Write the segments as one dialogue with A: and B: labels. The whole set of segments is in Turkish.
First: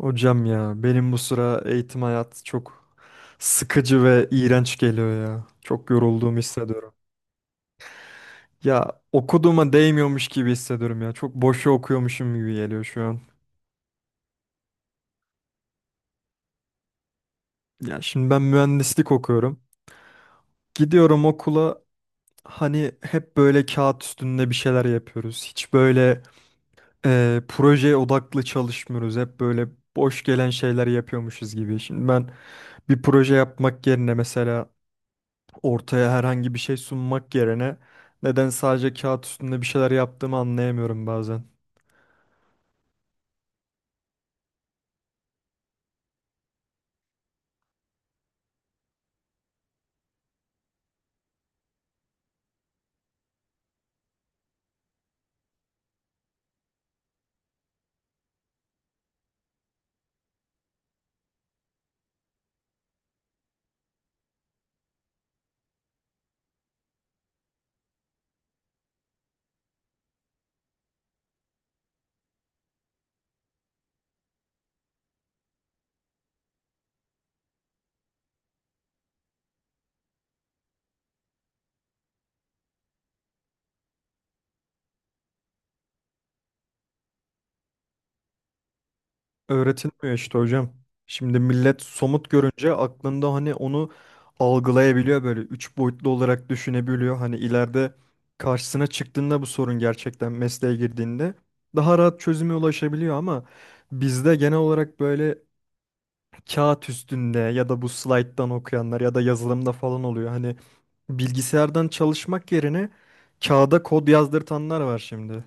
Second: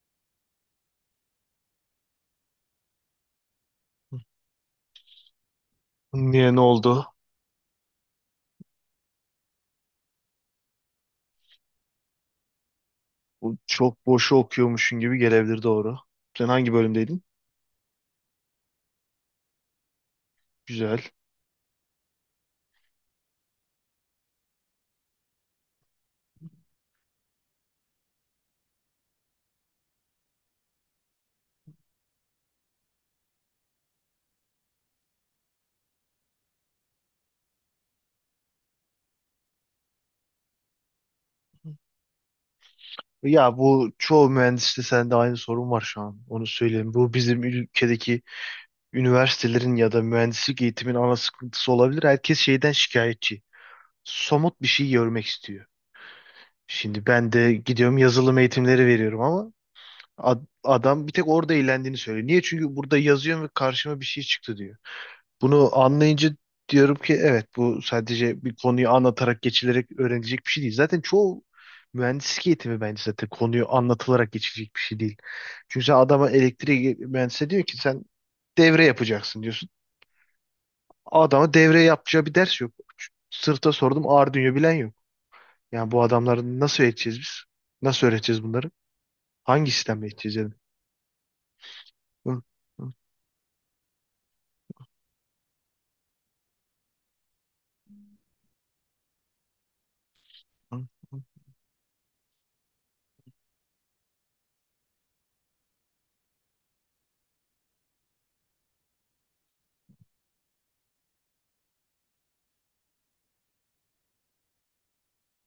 A: Hocam ya benim bu sıra eğitim hayatı çok sıkıcı ve iğrenç geliyor ya. Çok yorulduğumu
B: Niye ne
A: hissediyorum.
B: oldu?
A: Ya okuduğuma değmiyormuş gibi hissediyorum ya. Çok boşu okuyormuşum gibi geliyor şu an.
B: Bu çok boşu okuyormuşsun gibi gelebilir, doğru. Sen hangi bölümdeydin?
A: Ya şimdi ben mühendislik okuyorum.
B: Güzel.
A: Gidiyorum okula, hani hep böyle kağıt üstünde bir şeyler yapıyoruz. Hiç böyle projeye odaklı çalışmıyoruz. Hep böyle boş gelen şeyler yapıyormuşuz gibi. Şimdi ben bir proje yapmak yerine, mesela ortaya herhangi bir şey sunmak yerine, neden sadece kağıt üstünde bir şeyler yaptığımı anlayamıyorum bazen.
B: Ya bu çoğu mühendiste sende aynı sorun var şu an. Onu söyleyeyim. Bu bizim ülkedeki üniversitelerin ya da mühendislik eğitimin ana sıkıntısı olabilir. Herkes şeyden şikayetçi. Somut bir şey görmek istiyor. Şimdi ben de gidiyorum yazılım eğitimleri veriyorum ama adam bir tek orada eğlendiğini söylüyor. Niye? Çünkü burada yazıyorum ve karşıma bir şey çıktı diyor. Bunu anlayınca diyorum ki evet, bu sadece bir konuyu anlatarak geçilerek öğrenilecek bir şey değil. Zaten çoğu mühendislik eğitimi bence zaten konuyu anlatılarak geçilecek bir şey değil. Çünkü sen adama elektrik mühendisi diyor ki sen devre yapacaksın diyorsun. Adama devre yapacağı bir ders yok. Sırta sordum, Arduino bilen yok. Yani bu adamları nasıl öğreteceğiz biz? Nasıl öğreteceğiz bunları? Hangi sistemle
A: Öğretilmiyor
B: eğiteceğiz
A: işte
B: yani?
A: hocam. Şimdi millet somut
B: Hı,
A: görünce
B: hı,
A: aklında hani onu algılayabiliyor, böyle üç boyutlu olarak düşünebiliyor. Hani ileride karşısına çıktığında bu sorun, gerçekten mesleğe
B: hı.
A: girdiğinde daha rahat çözüme ulaşabiliyor, ama bizde genel olarak böyle kağıt üstünde ya da bu slayttan okuyanlar ya da yazılımda falan oluyor. Hani bilgisayardan çalışmak yerine kağıda kod yazdırtanlar var şimdi.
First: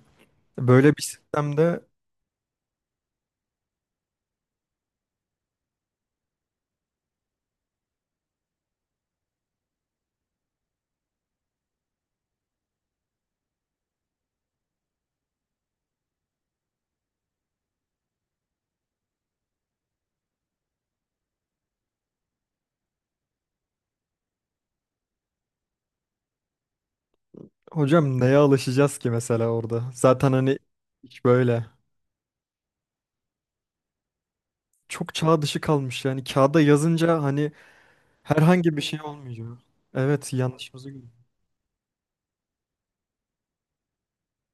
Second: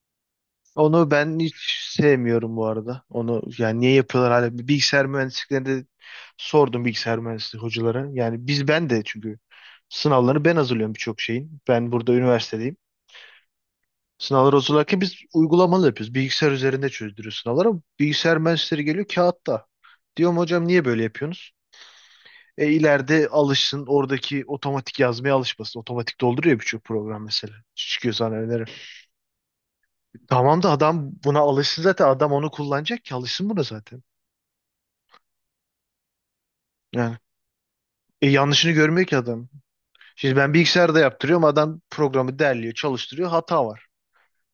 A: Böyle bir
B: Onu ben hiç
A: sistemde
B: sevmiyorum bu arada. Onu yani niye yapıyorlar hala? Bilgisayar mühendisliklerinde sordum bilgisayar mühendisliği hocalara. Yani biz ben de çünkü sınavlarını ben hazırlıyorum birçok şeyin. Ben burada üniversitedeyim. Sınavları hazırlarken biz uygulamalı yapıyoruz. Bilgisayar üzerinde çözdürüyoruz sınavları. Ama bilgisayar mühendisleri geliyor kağıtta. Diyorum hocam niye böyle yapıyorsunuz? E ileride alışsın, oradaki otomatik yazmaya alışmasın. Otomatik dolduruyor birçok program mesela. Çıkıyor
A: hocam
B: sana
A: neye
B: öneri.
A: alışacağız ki mesela orada? Zaten hani
B: Tamam da adam
A: hiç
B: buna
A: böyle,
B: alışsın zaten. Adam onu kullanacak ki alışsın buna zaten.
A: çok çağ dışı kalmış yani. Kağıda
B: Yani
A: yazınca hani
B: yanlışını
A: herhangi bir şey
B: görmüyor ki adam.
A: olmuyor. Evet,
B: Şimdi ben
A: yanlışımızı
B: bilgisayarda
A: gördük.
B: yaptırıyorum. Adam programı derliyor, çalıştırıyor. Hata var.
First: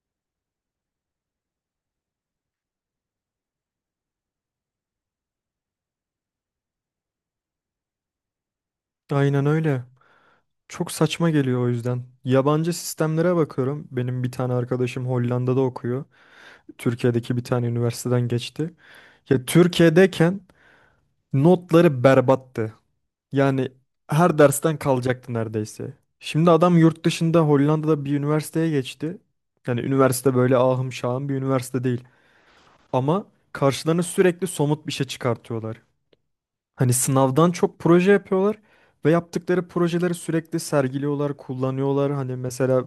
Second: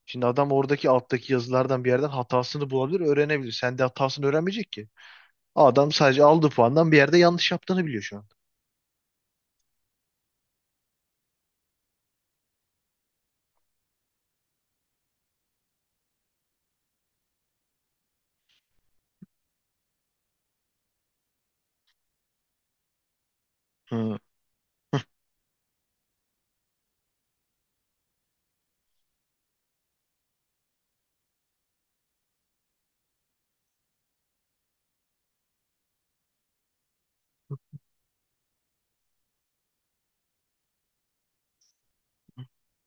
B: Şimdi adam oradaki alttaki yazılardan bir yerden hatasını bulabilir, öğrenebilir. Sen de hatasını öğrenmeyecek ki. Adam sadece aldığı puandan bir yerde yanlış yaptığını biliyor şu an.
A: Aynen öyle. Çok saçma geliyor o yüzden. Yabancı sistemlere bakıyorum. Benim bir tane arkadaşım Hollanda'da okuyor. Türkiye'deki bir tane üniversiteden geçti. Ya Türkiye'deyken notları berbattı. Yani
B: Hı.
A: her dersten kalacaktı neredeyse. Şimdi adam yurt dışında Hollanda'da bir üniversiteye geçti. Yani üniversite böyle ahım şahım bir üniversite değil. Ama karşılarına sürekli somut bir şey çıkartıyorlar. Hani sınavdan çok proje yapıyorlar ve yaptıkları projeleri sürekli sergiliyorlar, kullanıyorlar. Hani mesela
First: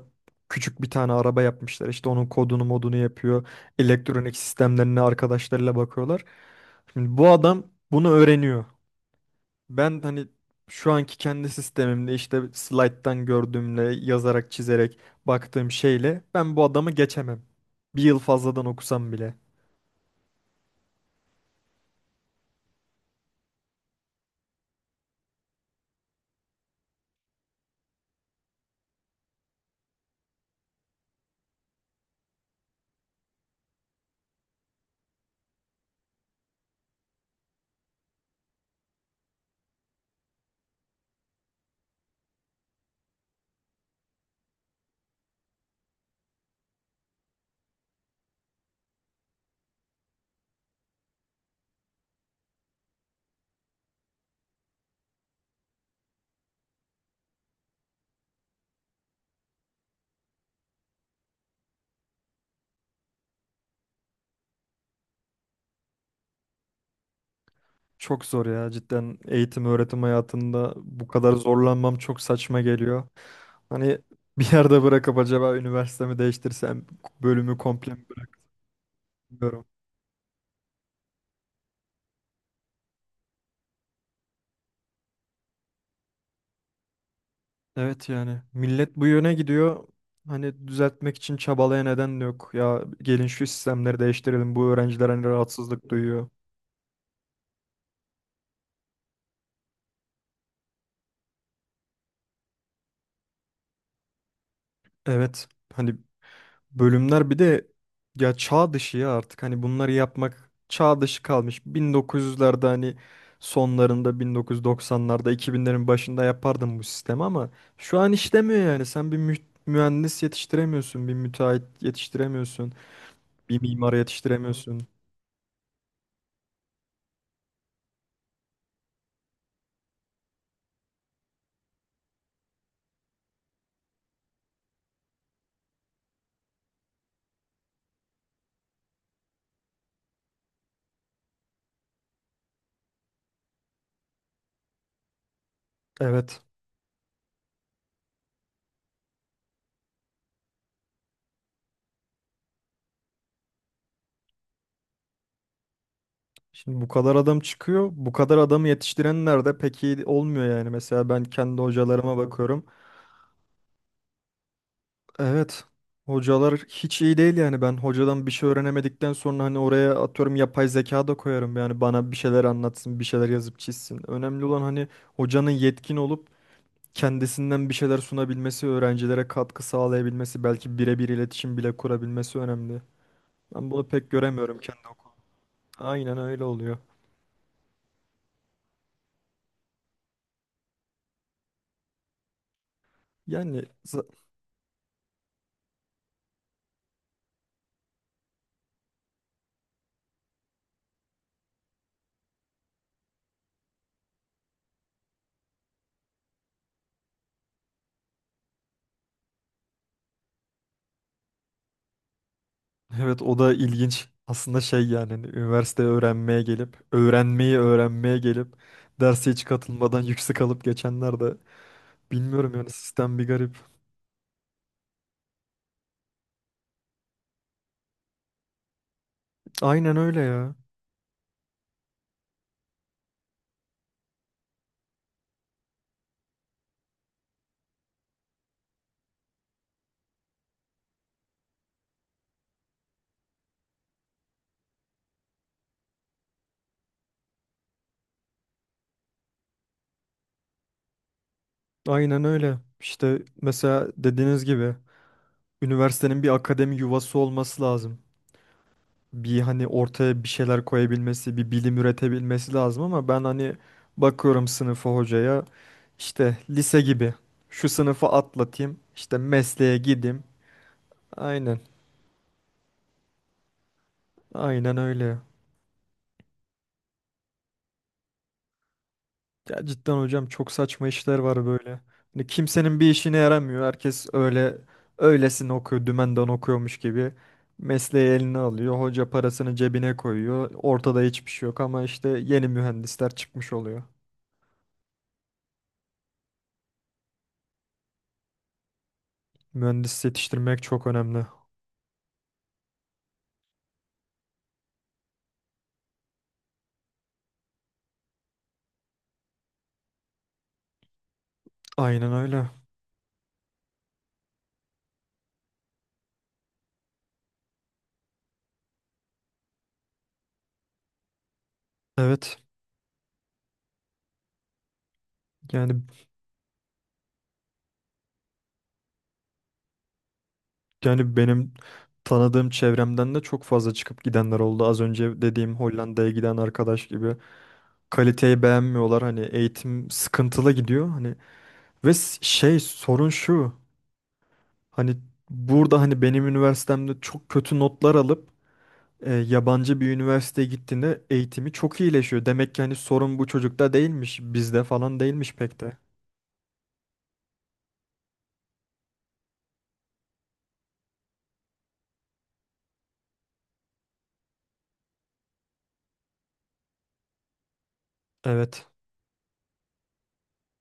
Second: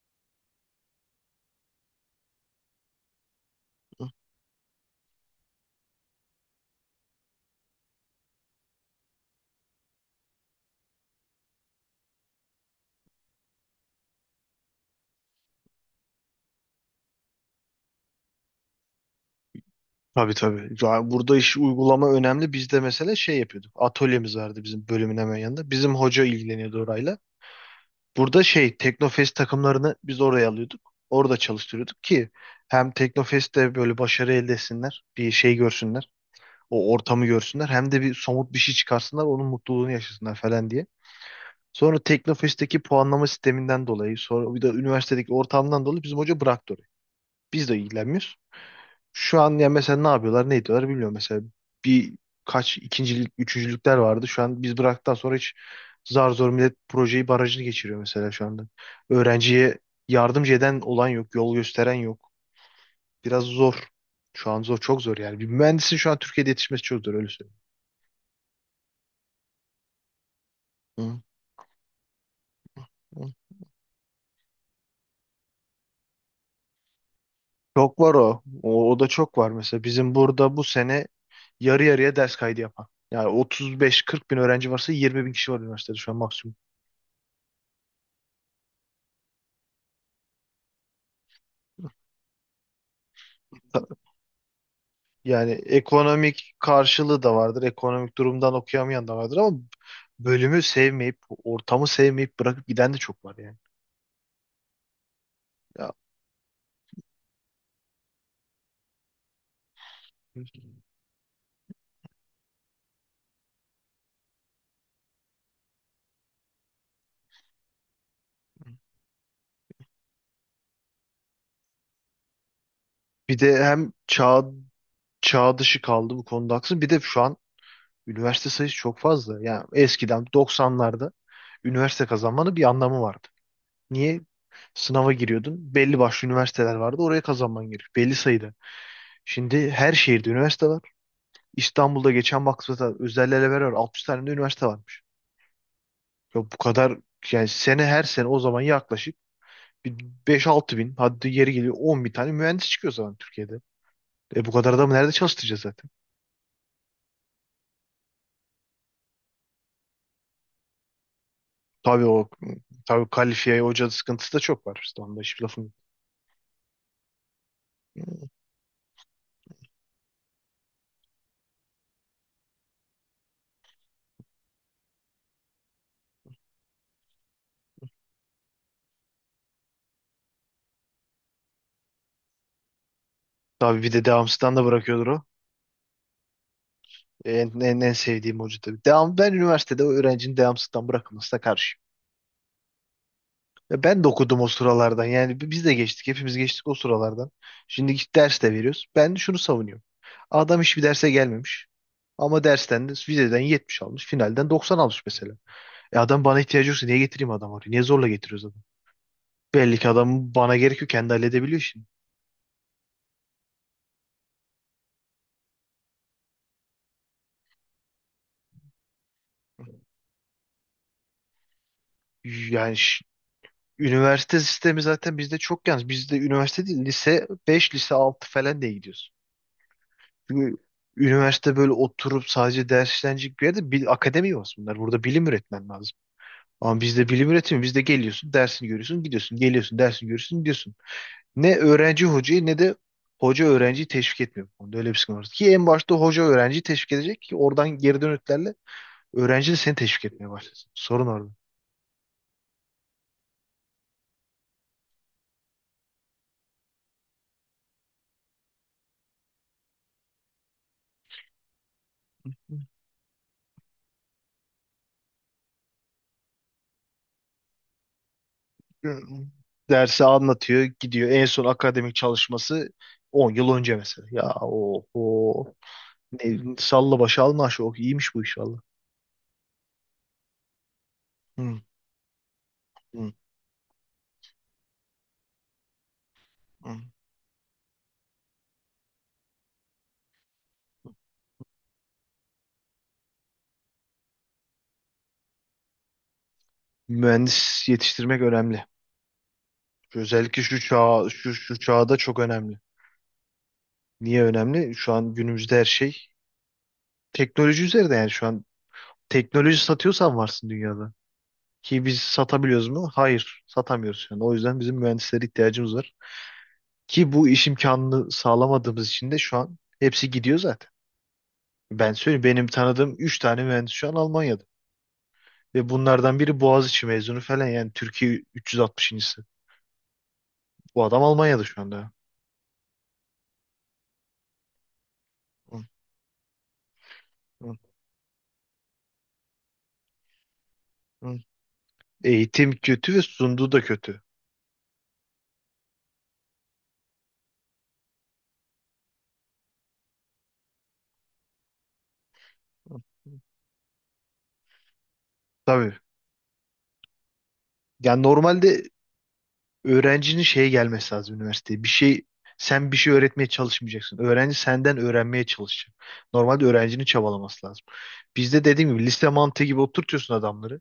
A: küçük bir tane araba yapmışlar. İşte onun kodunu modunu yapıyor. Elektronik sistemlerine arkadaşlarıyla bakıyorlar. Şimdi bu adam bunu öğreniyor. Ben hani şu anki kendi sistemimde, işte slide'dan gördüğümle yazarak çizerek baktığım şeyle ben bu adamı geçemem. Bir yıl fazladan okusam bile.
B: Tabii tabii. Ya burada iş uygulama önemli. Biz de mesela şey yapıyorduk. Atölyemiz vardı bizim bölümün hemen yanında. Bizim hoca ilgileniyordu orayla. Burada şey Teknofest takımlarını biz oraya alıyorduk. Orada çalıştırıyorduk ki hem Teknofest'te böyle başarı elde etsinler, bir şey görsünler, o ortamı görsünler, hem de bir somut bir şey çıkarsınlar, onun mutluluğunu yaşasınlar falan diye. Sonra Teknofest'teki puanlama sisteminden dolayı, sonra bir de üniversitedeki ortamdan dolayı bizim hoca bıraktı orayı. Biz de ilgilenmiyoruz. Şu an ya mesela ne yapıyorlar, ne ediyorlar bilmiyorum. Mesela bir kaç ikincilik, üçüncülükler vardı. Şu an biz bıraktıktan sonra hiç zar zor millet projeyi barajını geçiriyor mesela şu anda. Öğrenciye yardımcı eden olan yok, yol gösteren yok. Biraz zor. Şu an zor, çok zor yani. Bir mühendisin şu an Türkiye'de yetişmesi çok zor öyle söyleyeyim.
A: Çok zor ya, cidden eğitim öğretim hayatında bu
B: Hı.
A: kadar zorlanmam çok saçma geliyor. Hani bir yerde bırakıp acaba üniversitemi değiştirsem, bölümü komple
B: Çok
A: mi
B: var o. O da çok var
A: bırakmıyorum.
B: mesela. Bizim burada bu sene yarı yarıya ders kaydı yapan. Yani 35-40 bin öğrenci varsa 20 bin kişi var üniversitede şu an maksimum.
A: Evet, yani millet bu yöne gidiyor. Hani düzeltmek için çabalaya neden de yok. Ya gelin şu sistemleri değiştirelim, bu öğrenciler hani
B: Yani
A: rahatsızlık duyuyor.
B: ekonomik karşılığı da vardır. Ekonomik durumdan okuyamayan da vardır ama bölümü sevmeyip, ortamı sevmeyip bırakıp giden de çok var yani.
A: Evet.
B: Ya,
A: Hani bölümler bir de ya çağ dışı, ya artık hani bunları yapmak çağ dışı kalmış. 1900'lerde hani sonlarında, 1990'larda, 2000'lerin başında yapardım bu sistemi ama şu an işlemiyor yani. Sen bir mühendis yetiştiremiyorsun, bir müteahhit yetiştiremiyorsun,
B: bir
A: bir
B: de
A: mimar yetiştiremiyorsun.
B: çağ dışı kaldı bu konuda haklısın. Bir de şu an üniversite sayısı çok fazla. Yani eskiden 90'larda üniversite kazanmanın bir anlamı vardı. Niye? Sınava giriyordun. Belli başlı üniversiteler vardı. Oraya kazanman gerekiyor. Belli sayıda. Şimdi her şehirde üniversite var. İstanbul'da geçen baktığımda özel elever var. 60 tane de üniversite var.
A: Evet.
B: Ya bu kadar yani sene her sene o zaman yaklaşık bir beş altı bin, hadi yeri geliyor 10 bin tane mühendis çıkıyor o zaman Türkiye'de. E bu kadar adamı nerede çalıştıracağız zaten?
A: Şimdi bu kadar adam çıkıyor. Bu kadar adamı yetiştirenler de pek iyi olmuyor yani. Mesela ben kendi
B: Tabii
A: hocalarıma
B: o
A: bakıyorum.
B: tabii kalifiye hoca sıkıntısı da çok var. İşte onda hiçbir
A: Evet.
B: lafım yok.
A: Hocalar hiç iyi değil yani. Ben hocadan bir şey öğrenemedikten sonra, hani oraya atıyorum yapay zeka da koyarım yani, bana bir şeyler anlatsın, bir şeyler yazıp çizsin. Önemli olan hani hocanın yetkin olup kendisinden bir şeyler sunabilmesi, öğrencilere katkı sağlayabilmesi, belki birebir iletişim bile kurabilmesi önemli. Ben
B: Tabii
A: bunu
B: bir de
A: pek
B: devamsızdan
A: göremiyorum
B: da
A: kendi
B: bırakıyordur
A: okulda.
B: o.
A: Aynen öyle oluyor.
B: En sevdiğim hoca tabii. Ben üniversitede o öğrencinin devamsızdan bırakılmasına karşı.
A: Yani
B: Ya
A: za-
B: ben de okudum o sıralardan. Yani biz de geçtik. Hepimiz geçtik o sıralardan. Şimdi git ders de veriyoruz. Ben şunu savunuyorum. Adam hiçbir derse gelmemiş. Ama dersten de vizeden 70 almış. Finalden 90 almış mesela. E adam bana ihtiyacı yoksa niye getireyim adam oraya? Niye zorla getiriyoruz adamı? Belli ki adam bana gerekiyor, kendi halledebiliyor şimdi.
A: Evet, o da ilginç. Aslında şey yani, hani üniversite öğrenmeye gelip, öğrenmeyi öğrenmeye gelip derse hiç katılmadan yüksek alıp geçenler de, bilmiyorum yani,
B: Yani
A: sistem bir garip.
B: üniversite sistemi zaten bizde çok yanlış. Bizde üniversite değil, lise 5, lise 6 falan diye gidiyoruz.
A: Aynen öyle ya.
B: Çünkü üniversite böyle oturup sadece ders işlenecek bir yerde bil, akademi yok bunlar. Burada bilim üretmen lazım. Ama bizde bilim üretimi. Bizde geliyorsun, dersini görüyorsun, gidiyorsun. Geliyorsun, dersini görüyorsun, gidiyorsun. Ne öğrenci hocayı ne de hoca öğrenciyi teşvik etmiyor bu konuda. Öyle bir sıkıntı var. Ki en başta hoca öğrenciyi teşvik edecek ki oradan geri dönütlerle öğrenci de seni teşvik etmeye başlasın. Sorun orada.
A: Aynen öyle. İşte mesela dediğiniz gibi üniversitenin bir akademi yuvası olması lazım. Bir hani ortaya bir şeyler koyabilmesi, bir bilim üretebilmesi lazım, ama ben hani bakıyorum sınıfa, hocaya, işte lise gibi şu sınıfı atlatayım, işte mesleğe
B: Dersi
A: gideyim.
B: anlatıyor, gidiyor. En son
A: Aynen.
B: akademik çalışması 10 yıl önce mesela. Ya
A: Aynen
B: o
A: öyle.
B: o ne, salla başa alma aşağı. Oh, iyiymiş bu iş valla.
A: Ya cidden hocam çok saçma işler var
B: Hı,
A: böyle. Hani kimsenin bir
B: hı,
A: işine yaramıyor. Herkes öyle, öylesine okuyor, dümenden
B: hı.
A: okuyormuş gibi. Mesleği eline alıyor. Hoca parasını cebine koyuyor. Ortada hiçbir şey yok ama işte yeni mühendisler çıkmış oluyor.
B: Mühendis yetiştirmek önemli.
A: Mühendis
B: Özellikle
A: yetiştirmek çok önemli.
B: şu çağda çok önemli. Niye önemli? Şu an günümüzde her şey teknoloji üzerinde, yani şu an teknoloji satıyorsan varsın dünyada. Ki biz
A: Aynen öyle.
B: satabiliyoruz mu? Hayır, satamıyoruz şu an. O yüzden bizim mühendislere ihtiyacımız var. Ki bu iş imkanını sağlamadığımız için de şu an hepsi gidiyor zaten. Ben söyleyeyim,
A: Evet.
B: benim tanıdığım 3 tane mühendis şu an Almanya'da. Ve
A: Yani
B: bunlardan biri Boğaziçi mezunu falan, yani Türkiye 360.'sı. Bu adam
A: yani
B: Almanya'da
A: benim
B: şu anda.
A: tanıdığım çevremden de çok fazla çıkıp gidenler oldu. Az önce dediğim
B: Hı,
A: Hollanda'ya giden arkadaş gibi.
B: hı,
A: Kaliteyi beğenmiyorlar. Hani eğitim sıkıntılı gidiyor. Hani
B: hı. Eğitim
A: şey,
B: kötü ve
A: sorun şu.
B: sunduğu da kötü.
A: Hani burada, hani benim üniversitemde çok kötü notlar alıp yabancı bir üniversiteye gittiğinde eğitimi çok iyileşiyor. Demek ki hani
B: Hı.
A: sorun bu çocukta değilmiş, bizde falan değilmiş pek
B: Tabii.
A: de.
B: Yani normalde öğrencinin şeye gelmesi lazım üniversiteye. Bir şey sen bir şey öğretmeye çalışmayacaksın. Öğrenci senden öğrenmeye çalışacak. Normalde öğrencinin çabalaması lazım. Bizde
A: Evet.
B: dediğim gibi liste mantığı gibi oturtuyorsun adamları.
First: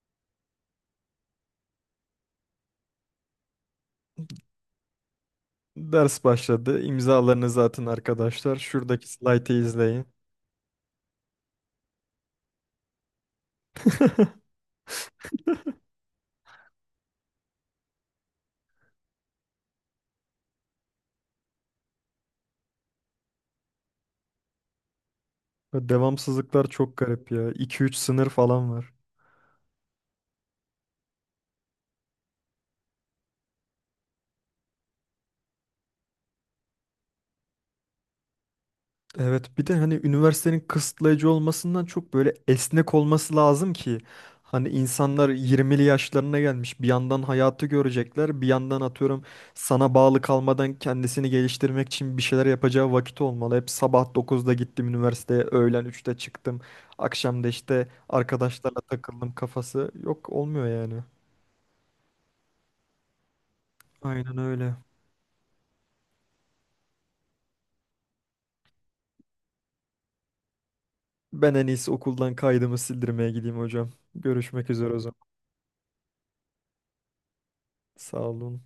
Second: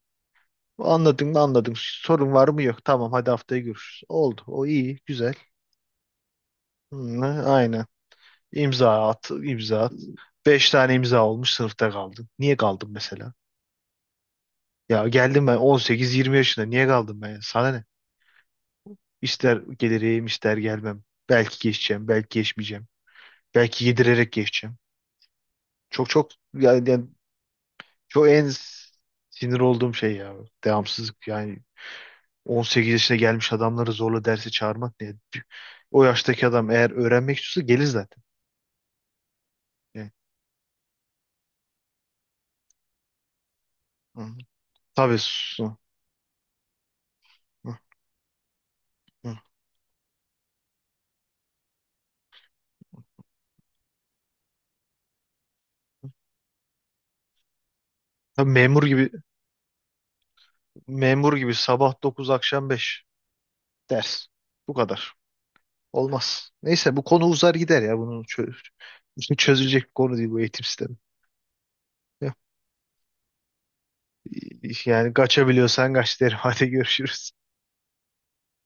B: Anladın mı anladın. Sorun var mı yok. Tamam hadi haftaya görüşürüz. Oldu. O iyi. Güzel.
A: Ders başladı.
B: Hı,
A: İmzalarınızı atın
B: aynen.
A: arkadaşlar. Şuradaki
B: İmza at.
A: slaytı
B: İmza at.
A: izleyin.
B: Beş tane imza olmuş, sınıfta kaldın. Niye kaldın mesela? Ya geldim ben 18-20 yaşında. Niye kaldım ben? Sana ne? İster gelirim, ister gelmem. Belki geçeceğim, belki geçmeyeceğim. Belki yedirerek geçeceğim. Çok çok
A: Devamsızlıklar
B: yani,
A: çok
B: yani
A: garip ya. İki üç sınır
B: çok en
A: falan var.
B: sinir olduğum şey ya. Devamsızlık yani 18 yaşına gelmiş adamları zorla derse çağırmak ne? O yaştaki adam eğer öğrenmek istiyorsa gelir zaten.
A: Evet, bir de hani
B: Yani,
A: üniversitenin kısıtlayıcı olmasından çok böyle esnek olması lazım ki,
B: hı. Hı.
A: hani
B: Tabii.
A: insanlar 20'li yaşlarına gelmiş, bir yandan hayatı
B: Hı,
A: görecekler, bir yandan atıyorum
B: hı.
A: sana bağlı kalmadan kendisini geliştirmek için bir şeyler yapacağı vakit olmalı. Hep sabah 9'da gittim üniversiteye, öğlen 3'te çıktım, akşam da işte
B: Tabii
A: arkadaşlarla
B: memur gibi
A: takıldım kafası yok olmuyor yani.
B: memur gibi sabah 9, akşam 5. Ders.
A: Aynen
B: Bu
A: öyle.
B: kadar. Olmaz. Neyse bu konu uzar gider ya. Bunun çözülecek bir konu değil bu eğitim sistemi.
A: Ben en iyisi okuldan
B: Yok,
A: kaydımı sildirmeye gideyim hocam. Görüşmek üzere o
B: yani
A: zaman.
B: kaçabiliyorsan kaç derim. Hadi görüşürüz.
A: Sağ olun.